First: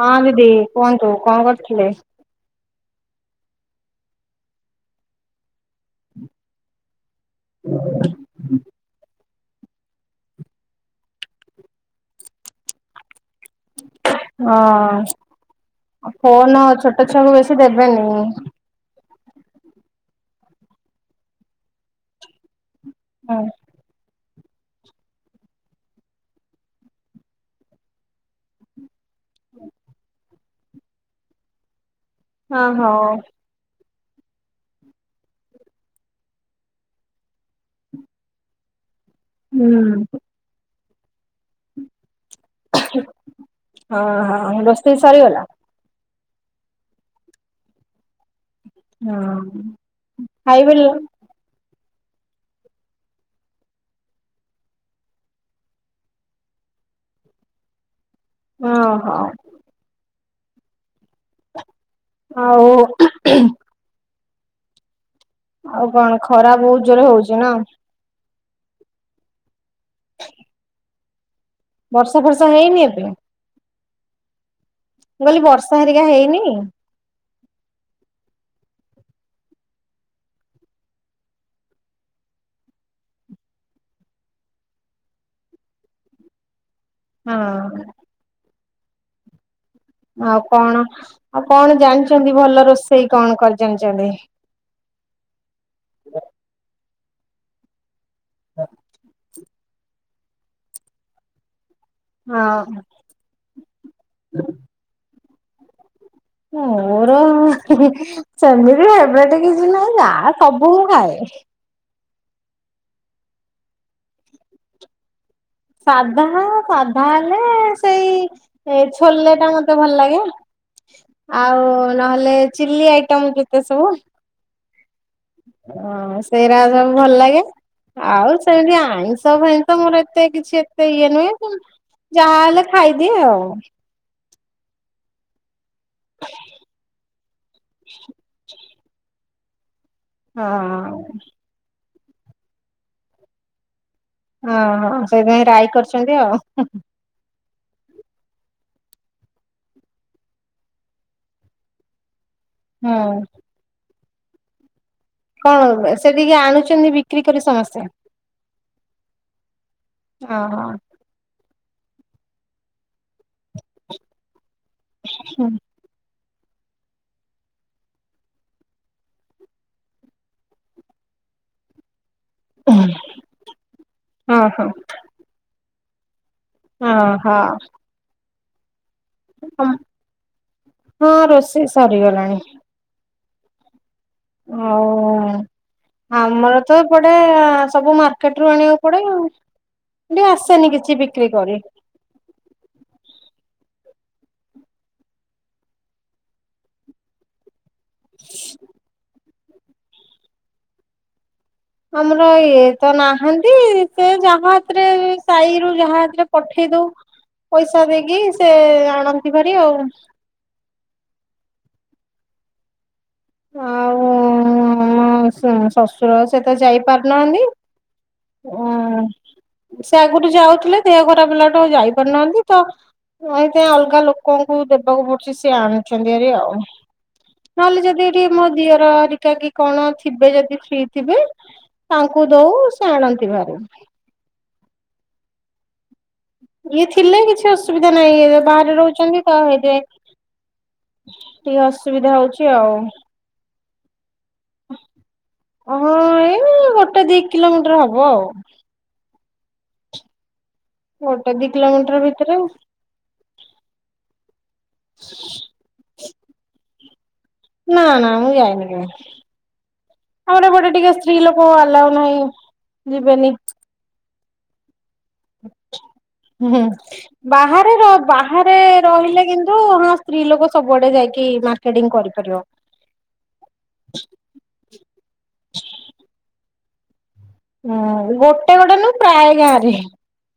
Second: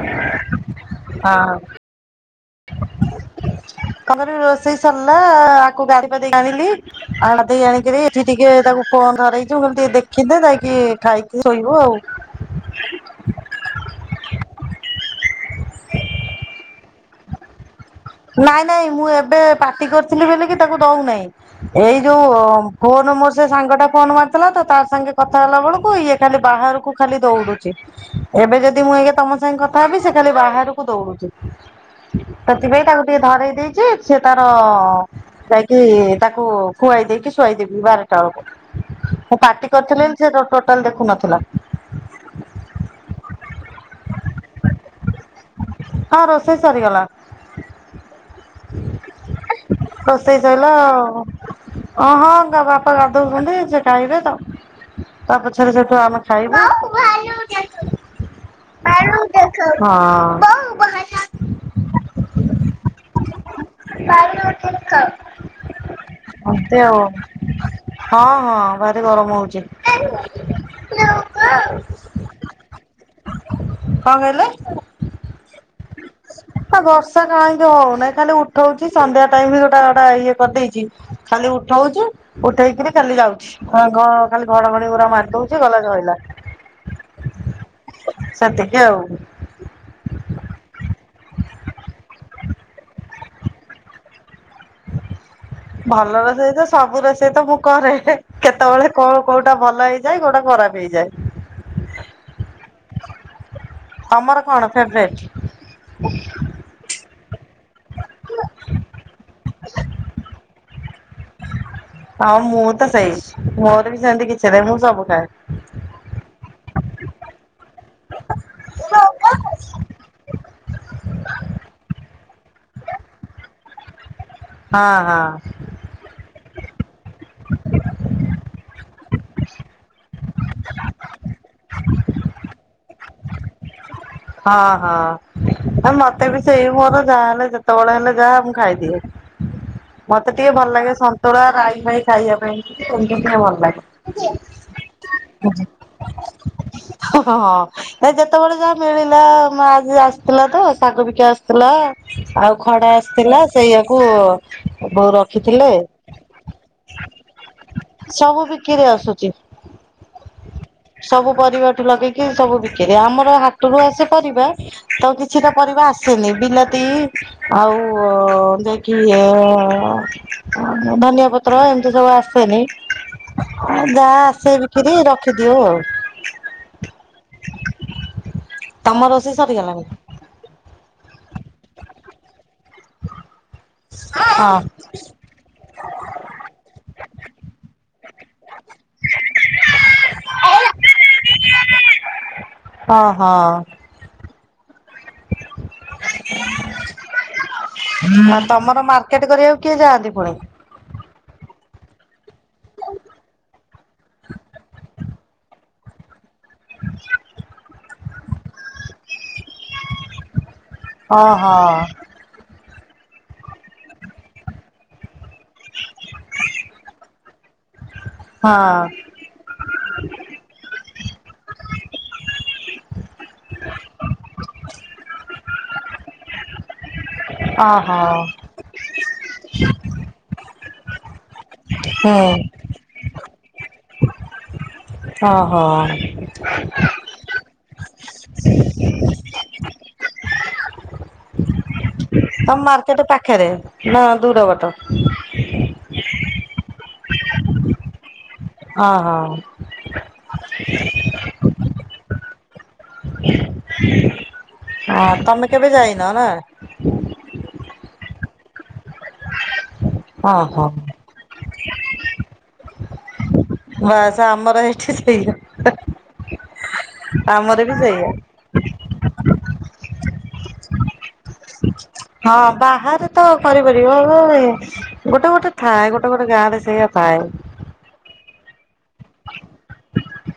ହଁ ଦିଦି କୁହନ୍ତୁ କଣ ହଁ କରୁଥିଲେ। [inaudible] ରୋଷେଇ ସରିଲା ଆକୁ ଗାଧେଇ ପାଧେଇକି ଆଣିଲି। ଆଉ ଗାଧେଇ ଆଣିକିରି ଏଠି ଟିକେ ତାକୁ ଫୋନ ଧରେଇ ଚି ମୁଁ କଲି ଦେଖିଦେ ଯାଇକି ଖାଇକି ଶୋଇବୁ ଆଉ। ହଁ ଅ ଫୋନ ଛୋଟ ଛୁଆକୁ ବେଶୀ ଦେବେନି। ନାଇଁ ନାଇଁ ମୁଁ ଏବେ ପାଟି କରିଥିଲି ବୋଲିକି ତାକୁ ଦଉନାହିଁ ଏଇ ଯୋଉ ଫୋନ ମୋର ସେ ସାଙ୍ଗଟା ଫୋନ ମା ଥିଲା ତ ତାର ସାଙ୍ଗେ କଥା ହେଲାବେଳକୁ ଇଏ ଖାଲି ବାହାରକୁ ଖାଲି ଦୌଡୁଛି। ଏବେ ଯଦି ମୁଁ ଏଇକା ତମ ସାଙ୍ଗେ କଥା ହେବି ସେ ଖାଲି ବାହାରକୁ ଦଉଡୁଛି। ହଁ ସେଥିପାଇଁ ତାକୁ ଟିକେ ହୁଁ ଧରେଇ ଦେଇଛି। ସେ ତାର ଯାଇକି ତାକୁ ଖୁଆଇ ଦେଇକି ଶୁଆଇ ଦେବି ବାରଟା ବେଳକୁ। [inaudible] ସେ ପାଟି କରିଥିଲି ସେ ଟୋ ଟୋଟାଲ ଦେଖୁନଥିଲା। ହଁ ହଁ ରୋଷଇ ସରିଗଲା। ହଁ ରୋଷେଇ ସରିଗଲା। ରୋଷେଇ ସଇଲା ଖାଇବେଲ ଆଉ। ଓ ହଁ ତା ବାପା ଗାଧଉଛନ୍ତି ସେ ଖାଇବେ ତ ତା ପଛରେ ସେଇଠୁ ଆମେ ଖାଇବୁ। ଓହୋ। ହଁ। ଆଉ [inaudible] ଆଉ କଣ ଖରା ବହୁତ ଜୋରେ ହଉଛି ନା। ହଁ ହଁ ଭାରି ଗରମ ହଉଛି। [inaudible] ବର୍ଷା ଫର୍ଷା ହେଇନି ଏବେ। କଣ କହିଲେ। ମୁଁ କହିଲି ବର୍ଷା ହେରିକା ହେଇନି। ନା ବର୍ଷା କାହିଁକି ହଉନାହିଁ ଖାଲି ଉଠଉଛି ସନ୍ଧ୍ୟା ଟାଇମ ବି ଗୋଟା ଗୋଟା ଇଏ କରିଦେଇଛି। ଖାଲି ଉଠଉଚୁ ଉଠେଇକିରି ଖାଲି ଯାଉଛି। ହଁ ଘ ଖାଲି ଘଡଘଡି ଉରା ମାରି ଦଉଛି ଗଲା ସଇଲା। ହଁ। ସେତିକି ଆଉ। ଆଉ କଣ ଆଉ କଣ ଜାଣିଛନ୍ତି ଭଲ ରୋଷେଇ କଣ କରି ଜାଣିଛନ୍ତି। ଭଲ ରୋଷେଇ ତ ସବୁ ରୋଷେଇ ତ ମୁଁ କରେ। କେତେବେଳେ କଣ କୋଉଟା ଭଲ ହେଇଯାଏ କୋଉଟା ଖରାପ ହେଇଯାଏ। ହଁ। ତମର କଣ ଫେବରେଟ୍। ମୋର ସେମିତି ଏବେ ଟି କିଛି ନାହିଁ ଯା ସବୁ ମୁଁ ଖାଏ। ହଁ ମୁଁ ତ ସେଇ ମୋର ବି ସେମିତି କିଛି ନାଇ ମୁଁ ସବୁ ଖାଏ। ସାଧା ସାଧା ହେଲେ ସେଇ ଏ ଛୋଲେ ଟା ମତ ତେ ଭଲ ଲାଗେ ଆଉ ନହେଲେ ଚିଲି ଆଇଟମ କେତେ ସବୁ। ହଁ ହଁ। ହ ସେଇରା ସବୁ ଭଲ ଲାଗେ ଆଉ ସେମିତି ଆଇଁଷ ଫାଇଁଷ ମୋର ଏ ଏତେ କିଛି ଏତେ ଇଏ ନୁହେଁ ଯାହାଲେ ଖାଇଦିଏ ଆଉ। ହଁ ହଁ। ଆ ମତେ ବି ସେଇ ମୋର ଯାହା ହେଲେ ଯେତେବେଳେ ହେଲେ ଯାହା ମୁ ଖାଇଦିଏ। ମତେ ଟିକେ ଭଲ୍ ଲାଗେ ହଁ। ସନ୍ତୁଳା ରାଇ ଫାଇ ଖାଇବା ପାଇଁ, ସେମ୍ତି ଟିକେ ଭଲ୍ ଲାଗେ। ଓହୋ ସେଇଥିପାଇଁ ରାଇ କରିଚନ୍ତି ଆଉ। ଓ ହଁ [unintelligible] ଯେତବଳେ ଯାହା ମିଳିଲା ଆଜି ଆସିଥିଲା ତ ଶାଗ ବିକା ଆସିଥିଲା, ଆଉ ଖଡା ହୁଁ। ଆସିଥିଲା। ସେଇଆକୁ [unintelligible] କଣ ସେଟିକି ଆଣୁଚନ୍ତି ବିକ୍ରି କରି ସମସ୍ତେ। ସବୁ ବିକିରି ଆସୁଛି [unintelligible] ସବୁ ପରିବାଠୁ ଲଗେଇକି ସବୁ ବିକିରି, ଆମର ହାଟୁରୁ ଆସେ ପରିବା। ତ କିଛି ଟା ପରିବା ଆସ୍ ସିନି ବିଲାତି ଆଉ ଯେ କି ଅ ଧନିଆ ପତ୍ର ଏମ୍ତି ସବୁ ଆସ୍ ସେନି, ଯାହା ଆସେ ଓହୋ। ବିକିରି ରଖିଦିଓଉ ଆଉ। ଓହ। ତମ ରୋଷେଇ ସରିଗଲାଣି? ହଁ ରୋଷେଇ ସରିଗଲାଣି। ହଁ। ଆଉ ଆମର ତ ଏପଟେ ସବୁ ମାର୍କେଟ ରୁ ଆଣିବାକୁ ପଡେ ଆଉ। [unintelligible] ଆସେନି କିଛି ବିକ୍ରି କରି। ଓହ। ଆଉ ତମର ମାର୍କେଟ କରିବାକୁ କିଏ ଯାଆନ୍ତି ପୁଣି? ଆମର ଇଏ ତ ନାହାନ୍ତି, ସେ ଯାହା ହାତେରେ ସାହିରୁ ଯାହା ହାତେରେ ପଠେଇ ଦଉ ପଇସା ଦେଇକି, ସେ ଆଣନ୍ତି ଭାରି ଆଉ। ଓହୋ। ଆଉ ଶଶୁର, ସେ ତ ଯାଇପାରୁନାହାନ୍ତି। ହଁ ଉଁ ସେ ଆଗୁରୁ ଯାଉଥିଲେ, ଦେହ ଖରାପ୍ ହେଲାଠୁ ଯାଇପାରୁନାହାନ୍ତି ତ ଆଜ୍ଞା ଅଲଗା ଲୋକଙ୍କୁ ଦେବାକୁ ପଡୁଚି ସିଏ ଆଣୁଚନ୍ତି ହାରି ଆଉ। ନହେଲେ ଓହୋ ଯଦି ଏଠି ମୋ ଦିଅର ହେରିକା କି କଣ ଥିବେ ଯଦି ଫ୍ରି ଥିବେ ହୁଁ ତାଙ୍କୁ ଦଉ ସେ ଆଣନ୍ତି ଭାରି। ଓହୋ। ଇଏ ଥିଲେ କିଛି ଅସୁବିଧା ନାହିଁ, ଏ ବାହାରେ ରହୁଛନ୍ତି ତ ହେଇଥିପାଇଁ ଟିକେ ଅସୁବିଧା ଆଉ। ହଉଛି ତମ ମାର୍କେଟେ ପାଖେରେ ନା ଦୂର ବାଟ? ହଁ ଏଇ ଗୋଟେ ଦି କିଲୋମିଟର୍ ହବ ଆଉ। ଅହ। ଗୋଟେ ଦି କିଲୋମିଟର୍ ଭିତେରେ ଆଉ। ଆ ତମେ କେବେ ଯାଇନ ନା? ନା-ନା ମୁଁ ଯାଇନି କେବେ, ଆମର ଓହୋ ଏପଟେ ଟିକେ ସ୍ତ୍ରୀ ଲୋକ ଆଲାଉ ନାହିଁ ଯିବେନି। ବାସ୍ ଆମର ଏଠି ସେଇଆ। ଉହୁଁ ଆମର ବାହାରେ ବି ର ସେଇଆ। ବାହା ରେ ରହିଲେ କିନ୍ତୁ ହଁ ସ୍ତ୍ରୀ ଲୋକ ସବୁଆଡେ ଯାଇକି ମାର୍କେଟିଂ କରିବେ। ହଁ ବାହାରେ ତ କରିପାରିବେ [unintelligible] ଗୋଟେ-ଗୋଟେ ଥାଏ ଗୋଟେ-ଗୋଟେ ଗାଁ ରେ ସେଇଆ ଥାଏ। ହୁଁ ଗୋଟେ-ଗୋଟେ ନୁହଁ, ପ୍ରାୟ ଗାଁରେ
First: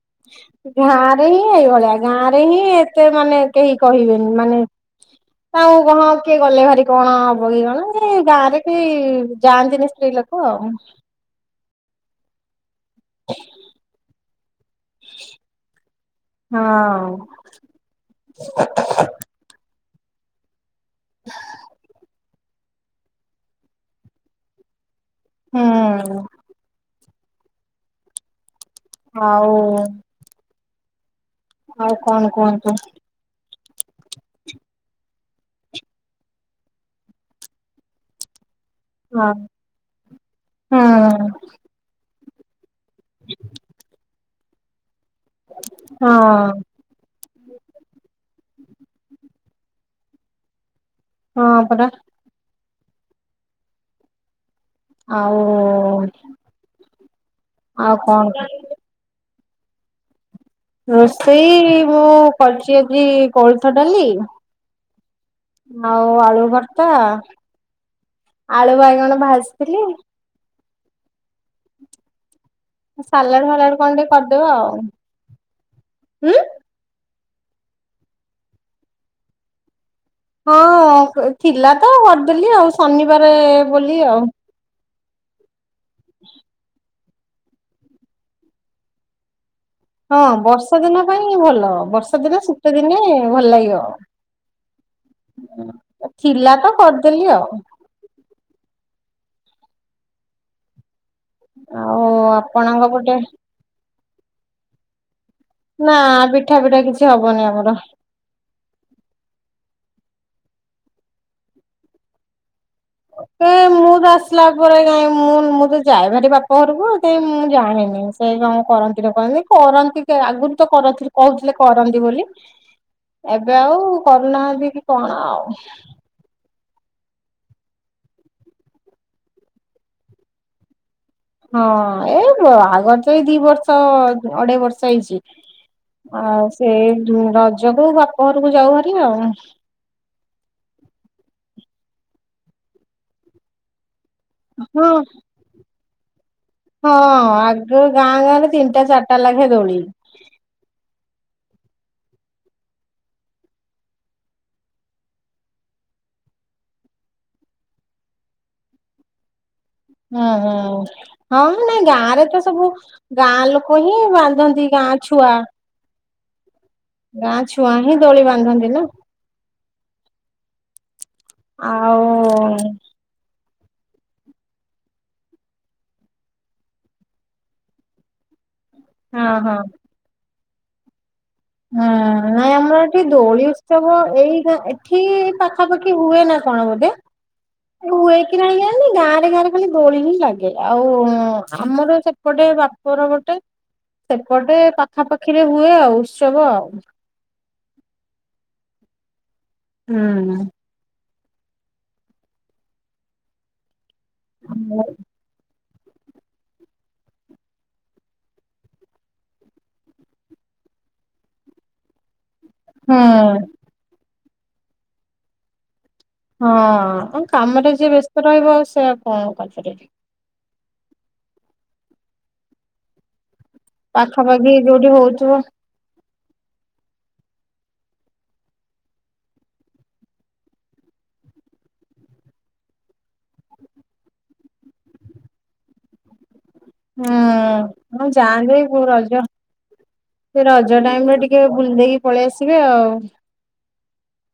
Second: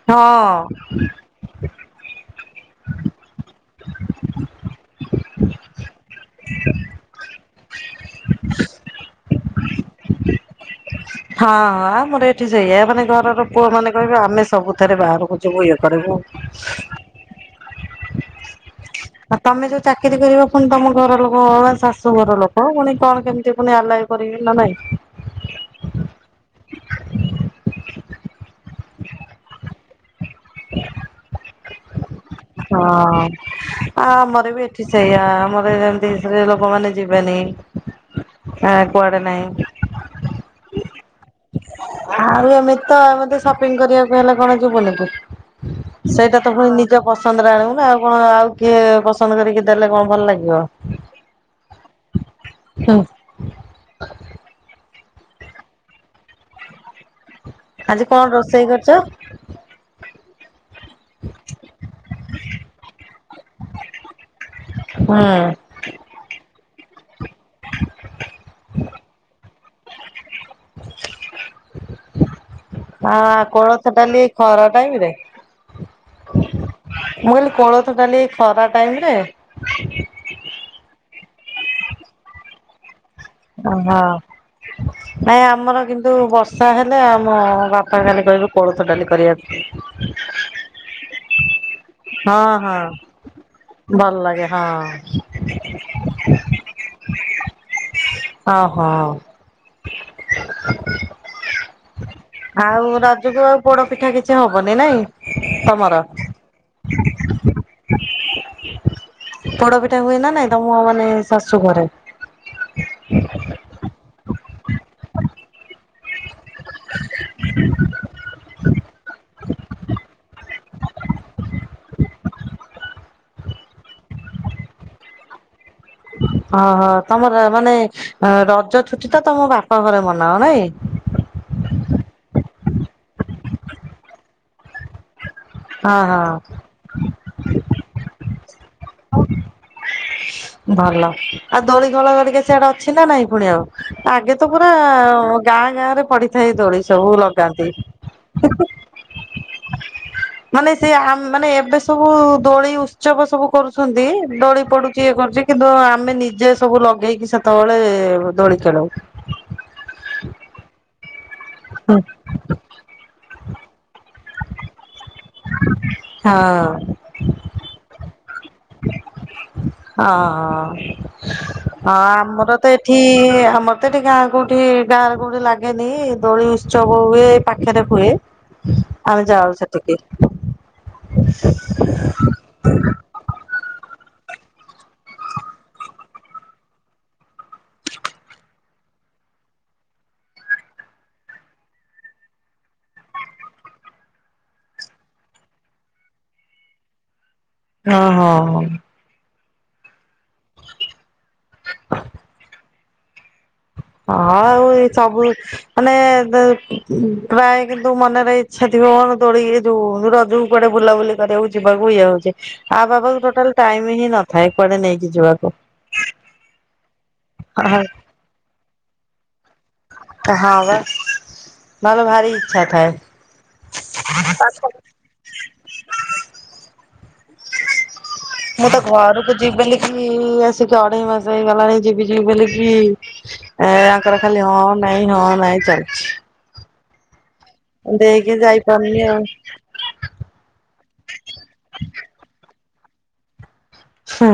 ହଁ ଗାଁରେ ହିଁ ଏଇଭଳିଆ। ଗାଁ ରେ ହିଁ ଏତେ ମାନେ କେହି କହିବେନି, ମାନେ [unintelligible] କିଏ ଗଲେ ଭାରି କଣ ହବ କି କଣ, ଏ ଗାଁରେ ବି ଯାଆନ୍ତିନି ସ୍ତ୍ରୀ ଲୋ କ ଆଉ। ହଁଁ ମୋର ଏଠି ସେଇଆ, ମାନେ ଘରର ପୁଅମାନେ କହିବେ ଆମେ ସବୁଥେରେ ବାହାରକୁ ଯିବୁ ଇଏ କରିବୁ। ହଁ। ହ ଆଉ ତମେ ଯୋଉ ଚାକିରି କରିବ ପୁଣି ତମ ଘରଲୋକ ବା ଶାଶୁଘର ଲୋ ହଁ ପୁଣି କଣ କେମିତି ପୁଣି ଆଲାଓ କରିବେ ନା ନାଇଁ? ହୁଁଉଁ। ଆଉ ଆଉ କଣ କୁହନ୍ ହଁ। ଆ ଆମର ବି ଏଠି ସେଇଆ ଆମର ବି ସେମତି ସ୍ତ୍ରୀଲୋକମାନେ ଯିବେନି। ନା କୁଆଡେ ନାହିଁ। ହଁ। ଆଉ ଏମିତି ତ ଏମିତି ସପିଙ୍ଗ କରିବାକୁ ହେଲେ କଣ ଯିବୁନି କି ସେଇଟା ତ ହଁ ପୁଣି ନି ଜ ପସନ୍ଦରେ ଆଣିବୁ ନା ଆଉ କଣ ଆଉ କିଏ ପସନ୍ଦ କରିକି ଦେଲେ କଣ ଭଲ ଲାଗିବ। ହଁ ପରା। ହୁଁ। ଆଉ ଆଜି କଣ ରୋଷେଇ କରିଚ? ରୋଷେଇ ମୁଁ କରୁଚି ଆଜି କୋଳଥ ଡାଲି ହୁଁ ଆଉ ଆଳୁ ଭର୍ତା, ଆଳୁ ବାଇଗଣ ଭାଜଥିଲି। ଆଉ ଆ ସାଲାଡ ଫାଲାଡ କଣ କୋଳଥ ଟିକେ ଡାଲି ଏଇ କରିଦବା ଖରା ଆଉ ଟାଇମରେ? ମୁଁ ହୁଁ। କହିଲି କୋଳଥ ଡାଲି ଏଇ ଖରା ଟାଇମରେ? ହଁ ଆ ଥିଲା ତ କରଦେଲି ଆଉ ଶନିବାରେ ବୋଲି ଆଉ। ନାଇ ଆମର କିନ୍ତୁ ବର୍ଷା ହେଲେ ଆମ ବାପା ଖାଲି କହିବେ କୋଳଥ ଡାଲି କରିବାକୁ। ହଁ ବର୍ଷା ଦିନ ପାଇଁ ଭଲ ବର୍ଷା ହଁ ଦିନେ ଶୀତ ଦିନେ ଭଲ ଲାଗିବ। ଇଏ ହଁ। ଆଉ ଥିଲା ତ କରିଦେଲି ଆଉ। ଅହଁ। ଆଉ ଆପଣଙ୍କ ଆଉ ପଟେ ରାଜକୁ ଆଉ ପୋଡ ପିଠା କିଛି ହବନି ନାଇଁ? ନା ତମର ପିଠା ଫିଠା କିଛି ହବନି ଆମର। ପୋଡ ପିଠା ହୁଏ ନା ନାଇଁ ତମ ମାନେ ଶାଶୁଘରେ? ଏ ମୁଁ ତ ଆସିଲା ପରେ କାଇଁ ମୁଁ ମୁଁ ତ ଯାଏ ଭାରି ବା ପ ଘରକୁ କାଇଁ ମୁଁ ଜାଣିନି ଏଇ କଣ କରନ୍ତି ନ କରନ୍ତି କରନ୍ତି କ ଆଗରୁ ତ କରଥିଲେ କୋହୁଥିଲେ କରନ୍ତି ବୋଲି। ଏବେ ଆଉ କରୁନାହାନ୍ତି କି କଣ ଆଉ। ଓହୋ ତମର ମାନେ ଅ ରଜ ଛୁଟିଟା ତମ ବାପା ଘରେ ମନାଅ ନାଇଁ। ହଁ ଏଇ ବାହାଘର ତ ଏଇ ଦିଇ ବର୍ଷ ଅଢେଇ ବର୍ଷ ହେଇଚି ହଁ ହଁ। ଆଉ ସେଇ ରଜକୁ ବାପଘରକୁ ଯାଉ ହାର ଆଉ। ଭଲ ଆଉ ଦୋଳି ଖେଳ ହରିକା ସିଆଡେ ଅଛି ନା ନାଇଁ ପୁଣି ଆଉ। ଆଗେ ତ ପୁରା ହଁ ଗାଁ ଗାଁରେ ପଡିଥାଏ ଦୋଳି ହଁ ସବୁ ଲଗାନ୍ତି। ଆଗ ଗାଁ ଗାଁରେ ତିନଟା ଚାରଟା ଲାଖେ ଦୋଳିି। ମାନେ ସେଇ ଆମ୍ ମାନେ ଏବେ ସବୁ ଦୋଳି ଉତ୍ସବ ସବୁ କରୁଛନ୍ତି ଦୋଳି ପଡୁଚି ଇଏ କରୁଚି କିନ୍ତୁ ଆମେ ନିଜେ ସବୁ ଲଗେଇକି ସେତେବେଳେ ଦୋଳି ଖେଳୁ। ହୁଁ ହୁଁ ହଁ ନାଇଁ ଗାଁରେ ତ ସବୁ ଗାଁ ଲୋକ ହିଁ ବାନ୍ଧନ୍ତି ଗାଁ ଛୁଆ। ହଁ। ଗାଁ ଛୁଆ ହିଁ ଦୋଳି ବାନ୍ଧନ୍ତି ନା। ହଁ ହଁ ଆଉ ଆମର ତ ଏ ଏଠି ଆମର ତ ଏଠି ଗାଁ କୋଉଠି ଗାଁରେ କୋଉଠି ଲାଗେନି ଦୋଳି ଉତ୍ସବ ହୁଏ ପାଖରେ ହୁଏ। ଆମେ ହଁ ଯାଉ ହଁ ସେଠିକି। ନାଇ ଆମର ଏଠି ଦୋଳି ଉତ୍ସବ ଏଇନା ଏଠି ପାଖାପାଖି ହୁଏ ନା କଣ ବୋଧେ? ହୁଏ କିି ନାଇଁ ଜାଣିନି ଗାଁ ରେ ଗାଁରେ ଖାଲି ଦୋଳି ହିଁ ଲାଗେ ଆଉ ଆମର ସେ ସେପଟେ ବାପର ପଟେ ସେପଟେ ପାଖାପାଖିରେ ହୁଏ ଆଉ ଉତ୍ସବ ଆଉ। ହଁ ହଁ ହୋଉ। ହୁଁ। ହଁ ଆଉ ଏ ସବୁ ମାନେ ପ୍ରାୟ କିନ୍ତୁ ମନରେ ଇଚ୍ଛା ଥିବ କଣ ଦୋଳିକି ଯୋଉ ରଜକୁ କୁଆଡେ ବୁଲାବୁଲି କୁ ଯିବାକୁ ଇଏ ହଉଛି ଆଉ ହୁଁ ବାବା ଟୋଟାଲ ଟାଇମ ହିଁ ନଥାଏ କୁଆଡେ ନେଇକି ଯିବାକୁ। ହଁ କାମରେ ହଁ ଯିଏ ବ୍ୟସ୍ତ ରହିବ ଆଉ ସେ କଣ କରିପାରିବ। ହଁ ବା ନହେଲେ ଭାରି ଇଚ୍ଛା ଥାଏ। ପାଖାପାଖି ଯୋଉଠି ହଉଥିବ। ମୁଁ ତ ଘରକୁ ଯିବିଲି କି ଆସିକି ଅଡେଇମାସ ହେଇଗଲାଣି ଯିବି ଯିବି ବୋଲି କି ଏ ତାଙ୍କର ଖାଲି ହଁ ନାଇଁ ହଁ ନାଇଁ ଚାଲିଛି। ହୁଁ ଏମିତି ମୁଁ ହେଇକି ଯାଆନ୍ତି ଯୋ ଯାଇପାରୁନି ଆଉ। ରଜ ସେ ରଜ ଟାଇମ ରେ ଟିକେ ବୁଲି ଦେଇକି ପଳେଇ ଆସିବେ ଆଉ। ହୁଁ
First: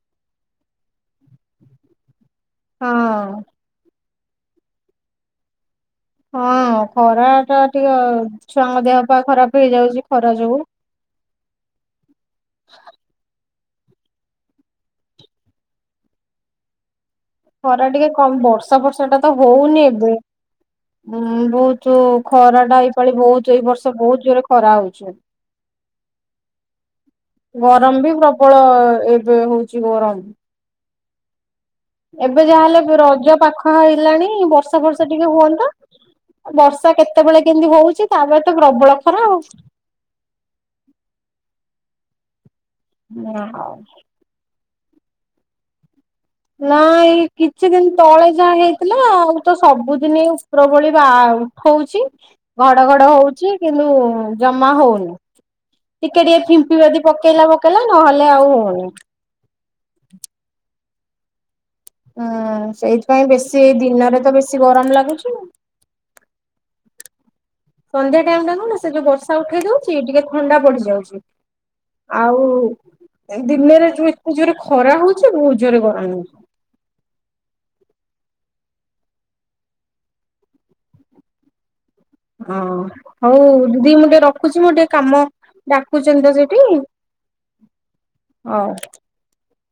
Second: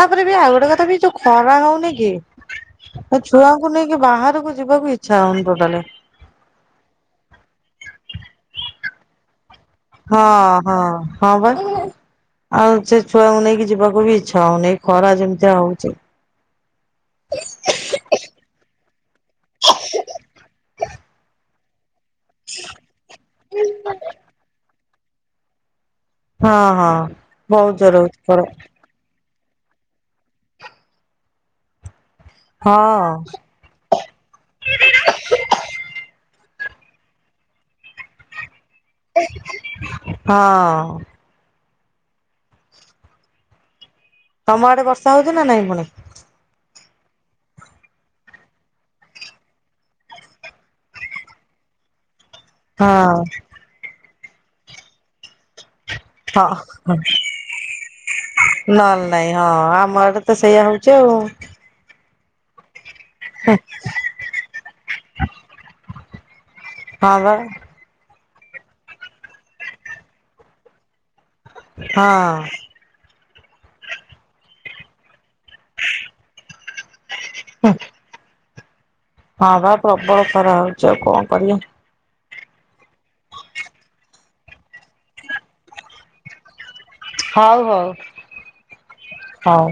ତାପରେ ବି ଆଉ ଗୋଟେ କଥା ବି ଯୋଉ ଖରା ହଉନି କି? ଏ ହଁ। ଛୁଆଙ୍କୁ ନେଇକି ବାହାରକୁ ଯିବାକୁ ଇଚ୍ଛା ହଉନି ତୋଟାଲି। ହଁ ଖରା ଟା ଟିକେ ଛୁଆଙ୍କ ଦେହ ପା ଖରାପ ହେଇଯାଉଛି। ହଁ ଖରା ଯୋଗୁ। ହଁ। ହଁ ପା ଆଉ ସେ ଛୁଆଙ୍କୁ ନେଇକି ଯିବାକୁ ବି ଇଚ୍ଛା ହଉନି ଖରା ଯେମିତିଆ ହଉଛି। ଖରା ଟିକେ କମ ବର୍ଷା ବର୍ଷା ଟା ତ ହଉନି ଏବେ ଉ ଭୋଉତୁ ଖରା ଟା ଏଇପାଳି ବହୁତ ଏଇ ବର୍ଷ ବହୁତ ଜୋରେ ଖରା ହଉଛି। ହଁ ହଁ ବହୁତ ଜୋର ଗରମ ବି ହଉଛି ଖରା ପ୍ରବଳ ଏବେ ହଉଛି ଗରମ। ଏବେ ଯାହାହେଲେ ହଁ ରଜ ପାଖ ହେଇଲାଣି ବର୍ଷା ବର୍ଷା ଟିକେ ହୁଅନ୍ତା। ବର୍ଷା କେତେବେଳେ କେମିତି ହଉଛି ତା ବଳେ ତ ପ୍ରବଳ ଖରା ଆଉ। ହଁ। [unintelligible] ତମ ଆଡେ ବର୍ଷା ହଉଛି ନା ନାଇଁ ପୁଣି? ନା ଏଇ କିଛି ଦିନ ତଳେ ଯାହା ହେଇଥିଲା ଆଉ ତ ସବୁଦିନ ପ୍ରବଳ ବା ଉଠଉଛି। ଘଡ ଘଡ ହଁ ହଉଛି କିନ୍ତୁ ଜମା ହଉନି। ଟିକେ ଟିକେ ହଁ ଫିମ୍ପିବାଦି ପକେଇଲା ପକେଇଲା ନହେଲେ ଆଉ ହଉନି। ନହେଲେ ନାଇଁ ହଁ ଆମର ଆଡେ ତ ସେଇଆ ହଉଛି ଆଉ। ହୁଁ ସେଇଥିପାଇଁ ବେଶୀ ଦିନରେ ତ ବେଶୀ ଗରମ ଲାଗୁଛି। ହଁ ବା। ସନ୍ଧ୍ୟା ଟାଇମ ଟା କଣ ନା ସେ ଯୋଉ ବର୍ଷା ଉଠେଇ ଦଉଛି ଟିକେ ଥଣ୍ଡା ପଡିଯାଉଛି ହଁ ଆଉ ଦିନରେ ଯୋଉ ଏତେ ଜୋରେ ଖରା ହଉଛି ଭୋଉତୁ ଗରମ ହେଉଛି। ହୁଁ। ହଁ ବା ପ୍ରବଳ ଖରା ହଉଛି ଆଉ କଣ କରିବା? ହଁ ହଉ ଦିଦି ମୁଁ ଟିକେ ରଖୁଛି ମୁଁ ଟିକେ କାମ ଡାକୁଛନ୍ତି ତ ସେଠି ହଉ ହଉ ହଉ। ହଉ।